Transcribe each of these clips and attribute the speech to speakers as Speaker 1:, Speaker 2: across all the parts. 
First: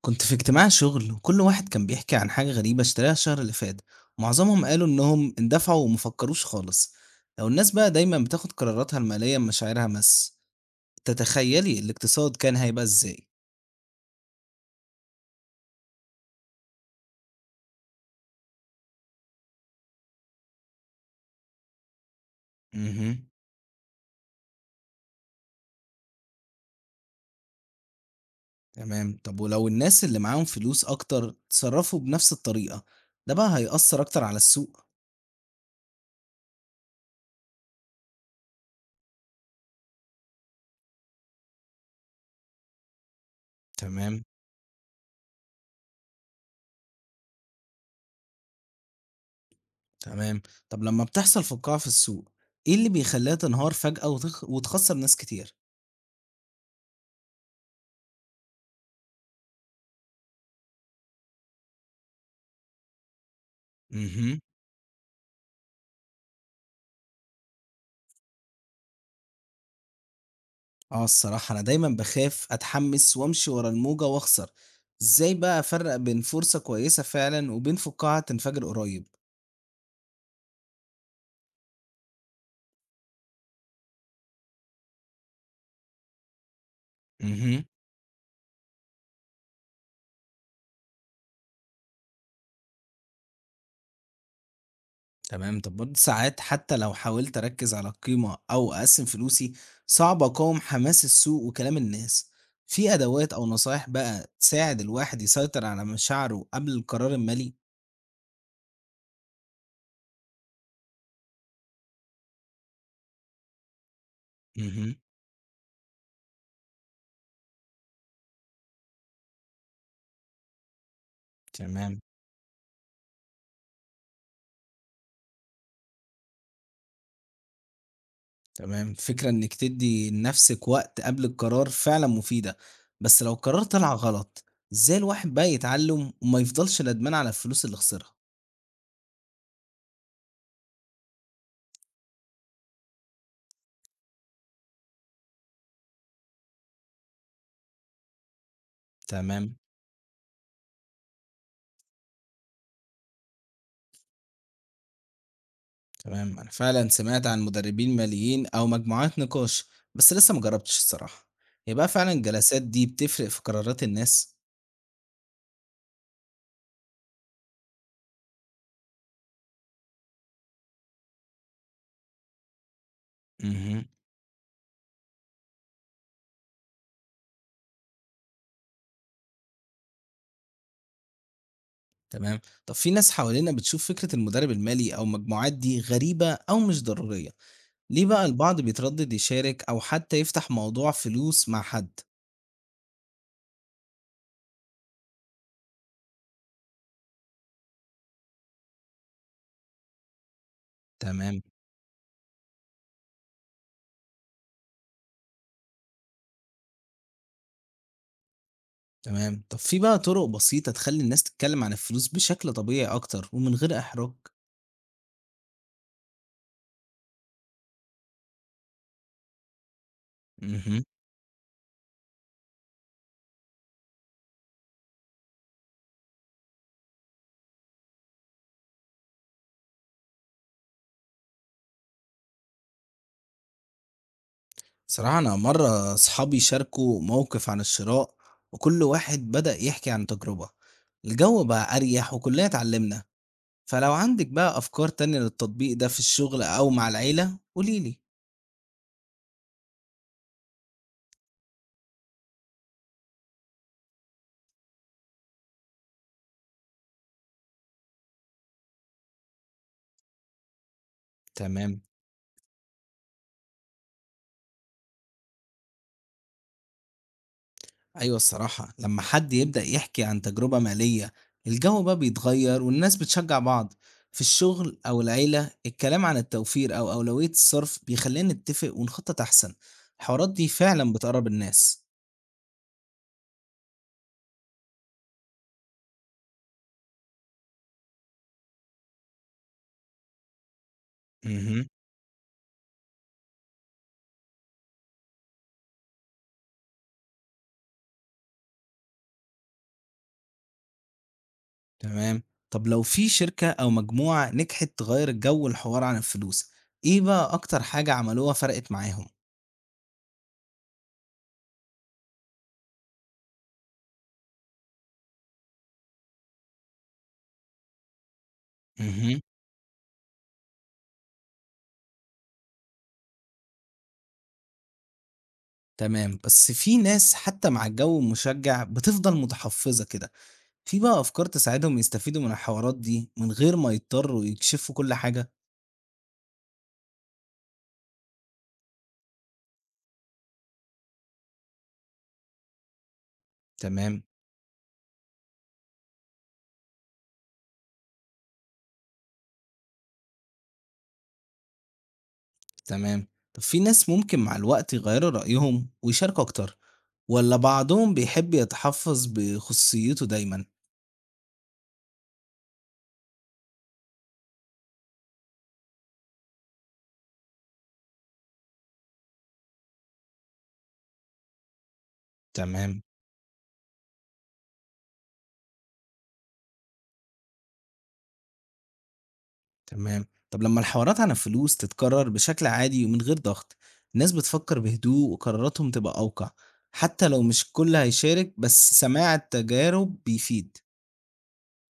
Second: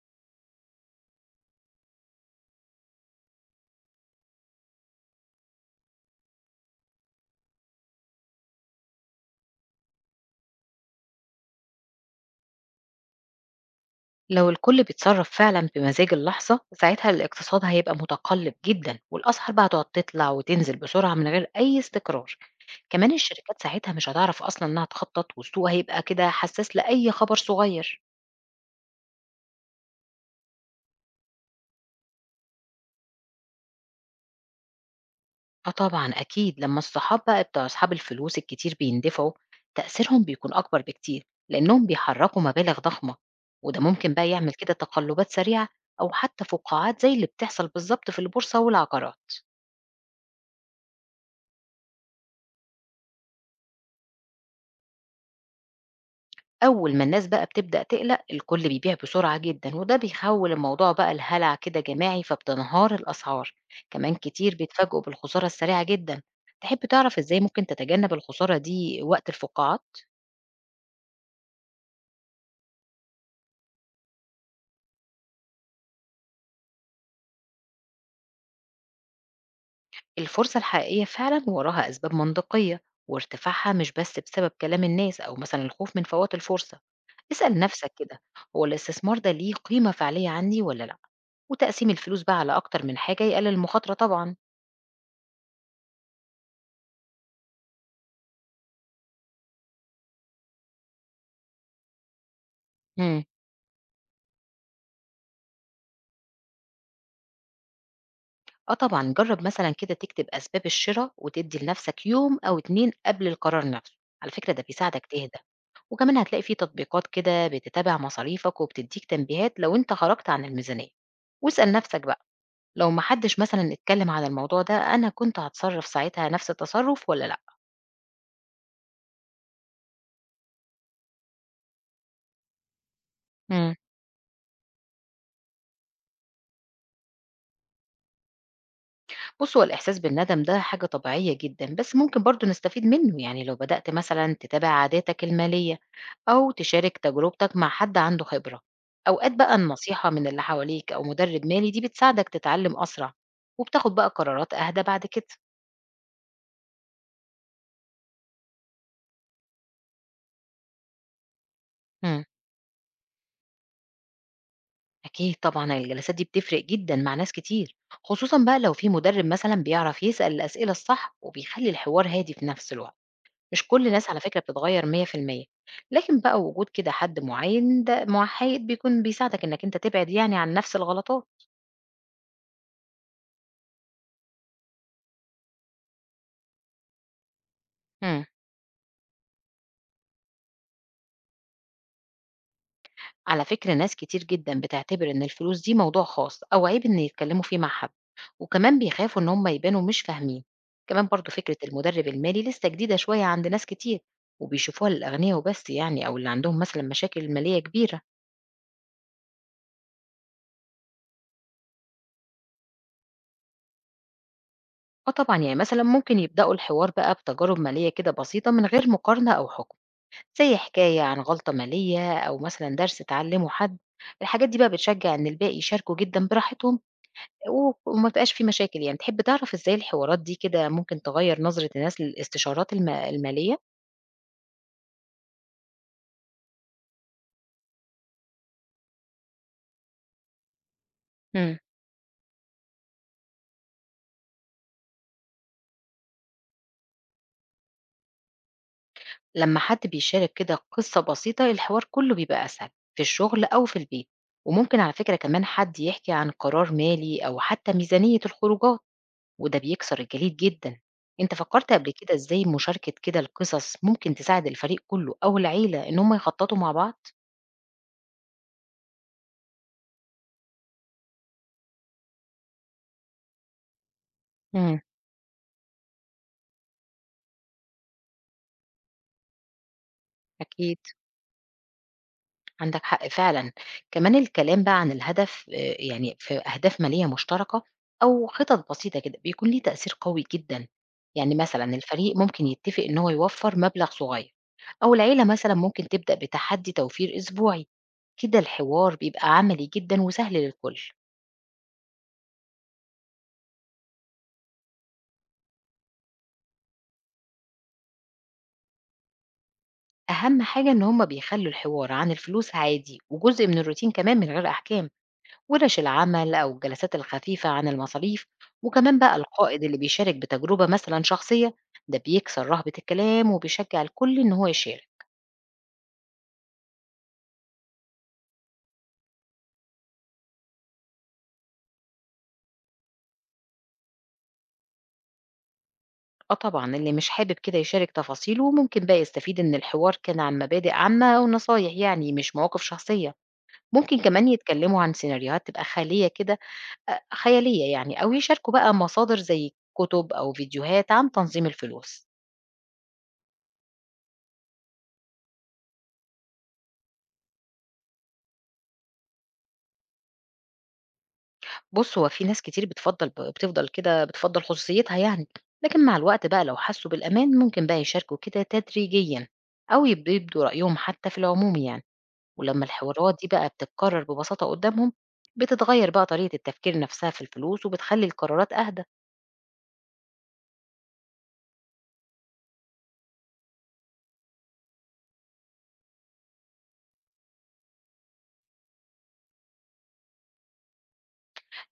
Speaker 1: كنت في اجتماع شغل وكل واحد كان بيحكي عن حاجة غريبة اشتراها الشهر اللي فات، ومعظمهم قالوا انهم اندفعوا ومفكروش خالص. لو الناس بقى دايما بتاخد قراراتها المالية بمشاعرها بس، تتخيلي الاقتصاد كان هيبقى ازاي؟
Speaker 2: لو الكل بيتصرف فعلا بمزاج اللحظة ساعتها الاقتصاد هيبقى متقلب جدا والأسعار بقى هتقعد تطلع وتنزل بسرعة من غير أي استقرار. كمان
Speaker 1: امم.
Speaker 2: الشركات ساعتها مش هتعرف أصلا إنها تخطط والسوق هيبقى كده حساس لأي خبر صغير.
Speaker 1: تمام، طب ولو الناس اللي معاهم فلوس اكتر تصرفوا بنفس الطريقة، ده بقى هيأثر اكتر على السوق.
Speaker 2: اه طبعا أكيد، لما الصحاب بقى بتوع أصحاب الفلوس الكتير بيندفعوا تأثيرهم بيكون أكبر بكتير لأنهم بيحركوا مبالغ ضخمة، وده ممكن
Speaker 1: تمام.
Speaker 2: بقى يعمل كده تقلبات سريعة أو حتى فقاعات زي اللي بتحصل بالظبط في البورصة والعقارات.
Speaker 1: تمام، طب لما بتحصل فقاعة في السوق، ايه اللي بيخليها تنهار فجأة وتخسر ناس كتير؟
Speaker 2: أول ما الناس بقى بتبدأ تقلق الكل بيبيع بسرعة جدا وده بيحول الموضوع بقى لهلع كده جماعي فبتنهار الأسعار. كمان
Speaker 1: مهم.
Speaker 2: كتير بيتفاجئوا بالخسارة السريعة جدا. تحب تعرف إزاي ممكن تتجنب الخسارة دي وقت الفقاعات؟
Speaker 1: آه الصراحة أنا دايمًا باخاف أتحمّس وأمشي ورا الموجة وأخسر، إزاي بقى أفرّق بين فرصة كويسة فعلًا وبين فقاعة تنفجر قريب؟
Speaker 2: الفرصة الحقيقية فعلا وراها أسباب منطقية، وارتفاعها مش بس بسبب كلام الناس أو مثلا الخوف من فوات الفرصة. اسأل
Speaker 1: اهم.
Speaker 2: نفسك كده، هو الاستثمار ده ليه قيمة فعلية عندي ولا لأ؟ وتقسيم الفلوس بقى على أكتر من حاجة يقلل المخاطرة طبعا.
Speaker 1: تمام، طب برضه ساعات حتى لو حاولت أركّز على القيمة أو أقسّم فلوسي، صعب أقاوم حماس السوق وكلام الناس، في
Speaker 2: مم.
Speaker 1: أدوات أو نصايح بقى تساعد الواحد يسيطر على مشاعره قبل القرار المالي؟
Speaker 2: آه طبعًا، جرّب مثلًا كده تكتب أسباب الشِرا وتدّي لنَفْسك يوم أو 2 قبل القرار نَفْسه، على فكرة ده
Speaker 1: اهم.
Speaker 2: بيساعدك تهدى، وكمان هتلاقي في تطبيقات كده بتتابع مصاريفك وبتدّيك تنبيهات لو أنت خرجت عن الميزانية، واسأل
Speaker 1: تمام.
Speaker 2: نَفْسك بقى لو ما حدش مثلًا اتكلّم عن الموضوع ده أنا كنت هاتصرّف ساعتها نَفْس التصرُّف والّا لأ؟
Speaker 1: تمام، الفكرة إنِّك تدّي لنَفْسِك وقت قبل القرار فعلًا مفيدة، بس لو القرار
Speaker 2: إمم.
Speaker 1: طلع غلط، إزاي الواحد بقى يتعلّم وما يفضلش ندمان على الفلوس اللي خسرها؟
Speaker 2: بُص، هو الإحساس بالندم ده حاجة طبيعية جدًا، بس ممكن برضه نستفيد منه، يعني لو بدأت مثلًا تتابع عاداتك المالية أو تشارك تجربتك مع حد عنده خبرة. أوقات بقى
Speaker 1: تمام.
Speaker 2: النصيحة من اللي حواليك أو مدرب مالي دي بتساعدك تتعلم أسرع، وبتاخد بقى قرارات أهدى بعد كده.
Speaker 1: تمام، أنا فعلًا سمعت عن مدربين ماليين أو مجموعات نقاش، بس لسه ما جرّبتش الصراحة، هي بقى فعلًا
Speaker 2: إمم،
Speaker 1: الجلسات دي بتفرق في قرارات الناس؟
Speaker 2: أكيد طبعًا الجلسات دي بتفرق جدًا مع ناس كتير، خصوصًا بقى لو في مدرب مثلًا بيعرف يسأل الأسئلة الصح وبيخلّي الحوار هادي في نفس الوقت. مش
Speaker 1: اهم.
Speaker 2: كل الناس على فكرة بتتغيّر 100%، لكن بقى وجود كده حد معيّن ده محايد بيكون بيساعدك إنّك أنت تبعد يعني عن نَفْس الغلطات.
Speaker 1: تمام، طَب في ناس حوالينا بتشوف فكرة المدرب المالي أو المجموعات دي غريبة أو مش ضرورية، ليه
Speaker 2: إمم.
Speaker 1: بقى البعض بيتردد يشارك أو حتى يفتح موضوع فلوس مع حد؟
Speaker 2: على فكرة ناس كتير جدًا بتعتبر إن الفلوس دي موضوع خاص أو عيب إن يتكلّموا فيه مع حد، وكمان بيخافوا إن هم يبانوا مش فاهمين. كمان برضه
Speaker 1: تمام.
Speaker 2: فكرة المُدرِّب المالي لسّه جديدة شوية عند ناس كتير، وبيشوفوها للأغنيا وبس يعني أو اللي عندهم مثلًا مشاكل مالية كبيرة.
Speaker 1: تمام، طب في بقى طرق بسيطة تخلّي الناس تتكلّم عن الفلوس بشكل طبيعي أكتر ومن غير إحراج؟
Speaker 2: آه طبعًا، يعني مثلًا ممكن يبدأوا الحوار بقى بتجارب مالية كده بسيطة من غير مقارنة أو حُكم. زي
Speaker 1: اهم.
Speaker 2: حكاية عن غلطة مالية أو مثلا درس اتعلمه حد. الحاجات دي بقى بتشجع إن الباقي يشاركوا جدا براحتهم، وما بقاش في مشاكل يعني. تحب تعرف إزاي الحوارات دي كده ممكن تغير نظرة الناس للاستشارات المالية؟
Speaker 1: صراحة أنا مرّة صحابي شاركوا موقف عن الشراء، وكل واحد بدأ يحكي عن تجربة، الجو
Speaker 2: مم.
Speaker 1: بقى أريح وكُلّنا اتعلّمنا، فلو عندِك بقى أفكار تانية للتطبيق ده في الشغل أو مع العيلة قولي لي.
Speaker 2: لما حد بيشارك كده قصة بسيطة الحوار كله بيبقى أسهل في الشغل أو في البيت، وممكن على فكرة كمان حد يحكي عن قرار مالي أو حتى ميزانية الخروجات وده بيكسر الجليد جدًا. أنت فكّرت
Speaker 1: تمام.
Speaker 2: قبل كده إزاي مشاركة كده القصص ممكن تساعد الفريق كُلّه أو العيلة إن هم يخطّطوا مع بعض؟
Speaker 1: أيوة الصراحة لما حد يبدأ يحكي عن تجربة مالية، الجو بقى بيتغير والناس بتشجع بعض. في الشغل
Speaker 2: إمم.
Speaker 1: أو العيلة الكلام عن التوفير أو أولوية الصرف بيخلينا نتفق ونخطط أحسن. الحوارات دي
Speaker 2: أكيد،
Speaker 1: فعلا بتقرب الناس.
Speaker 2: عندك حق فعلًا. كمان الكلام بقى عن الهدف، يعني في أهداف مالية مشتركة أو خطط بسيطة كده، بيكون ليه تأثير قوي جدًا. يعني مثلًا
Speaker 1: امم.
Speaker 2: الفريق ممكن يتّفق إن هو يوفّر مبلغ صغير، أو العيلة مثلًا ممكن تبدأ بتحدّي توفير أسبوعي. كده الحوار بيبقى عملي جدًا وسهل للكل.
Speaker 1: تمام، طب لو في شركة أو مجموعة نجحت تغير الجو الحوار عن الفلوس، إيه بقى أكتر حاجة عملوها فرقت معاهم؟
Speaker 2: أهم حاجة إن هما بيخلّوا الحوار عن الفلوس عادي وجزء من الروتين كمان من غير أحكام، ورش العمل أو الجلسات الخفيفة عن المصاريف، وكمان بقى
Speaker 1: امم.
Speaker 2: القائد اللي بيشارك بتجربة مثلًا شخصية، ده بيكسر رهبة الكلام وبيشجّع الكل إن هو يشارك.
Speaker 1: تمام، بس في ناس حتى مع الجو المشجع بتفضل متحفظة كده، في بقى أفكار تساعدهم يستفيدوا من الحوارات دي من غير ما يضطروا يكشفوا كل حاجة؟
Speaker 2: آه طبعًا، اللي مش حابب كده يشارك تفاصيله ممكن بقى يستفيد إن الحوار كان عن مبادئ عامة ونصايح يعني مش مواقف شخصية. ممكن
Speaker 1: تمام.
Speaker 2: كمان يتكلموا عن سيناريوهات تبقى خيالية كده، خيالية يعني، أو يشاركوا بقى مصادر زي كتب أو فيديوهات عن تنظيم الفلوس.
Speaker 1: تمام، طب في ناس ممكن مع الوقت يغيروا رأيهم ويشاركوا أكتر، ولا بعضهم بيحب يتحفظ بخصوصيته دايما؟
Speaker 2: بُص، هو في ناس كتير بتفضّل ب بتفضل كده بتفضّل خصوصيتها يعني، لكن مع الوقت بقى لو حسّوا بالأمان ممكن بقى يشاركوا كده تدريجيًا، أو يبدوا رأيهم حتى في العموم يعني، ولمّا
Speaker 1: تمام.
Speaker 2: الحوارات دي بقى بتتكرر ببساطة قدّامهم، بتتغيّر بقى طريقة التفكير نفسها في الفلوس وبتخلّي القرارات أهدى.
Speaker 1: تمام، طب لما الحوارات عن الفلوس تتكرر بشكل عادي ومن غير ضغط، الناس بتفكر بهدوء وقراراتهم تبقى أوقع، حتى لو مش الكل هيشارك بس سماع التجارب بيفيد.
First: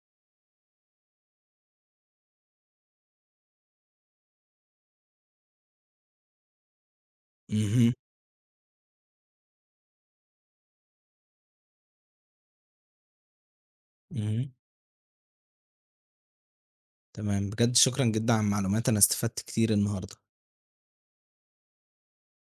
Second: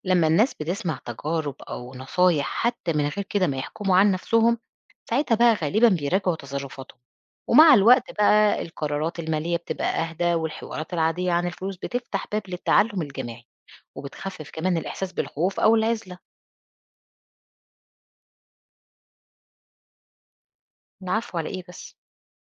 Speaker 2: لما الناس بتسمع تجارب أو نصايح حتى من غير كده ما يحكموا عن نفسهم ساعتها بقى غالبا بيراجعوا تصرفاتهم، ومع
Speaker 1: اهم.
Speaker 2: الوقت بقى القرارات المالية بتبقى أهدى والحوارات العادية عن الفلوس بتفتح باب للتعلم الجماعي، وبتخفف
Speaker 1: اهم.
Speaker 2: كمان الإحساس بالخوف أو العزلة.
Speaker 1: تمام، بجد شكرًا جدًا على المعلومات، أنا استفدت كتير النهارده.
Speaker 2: العفو، على إيه بس.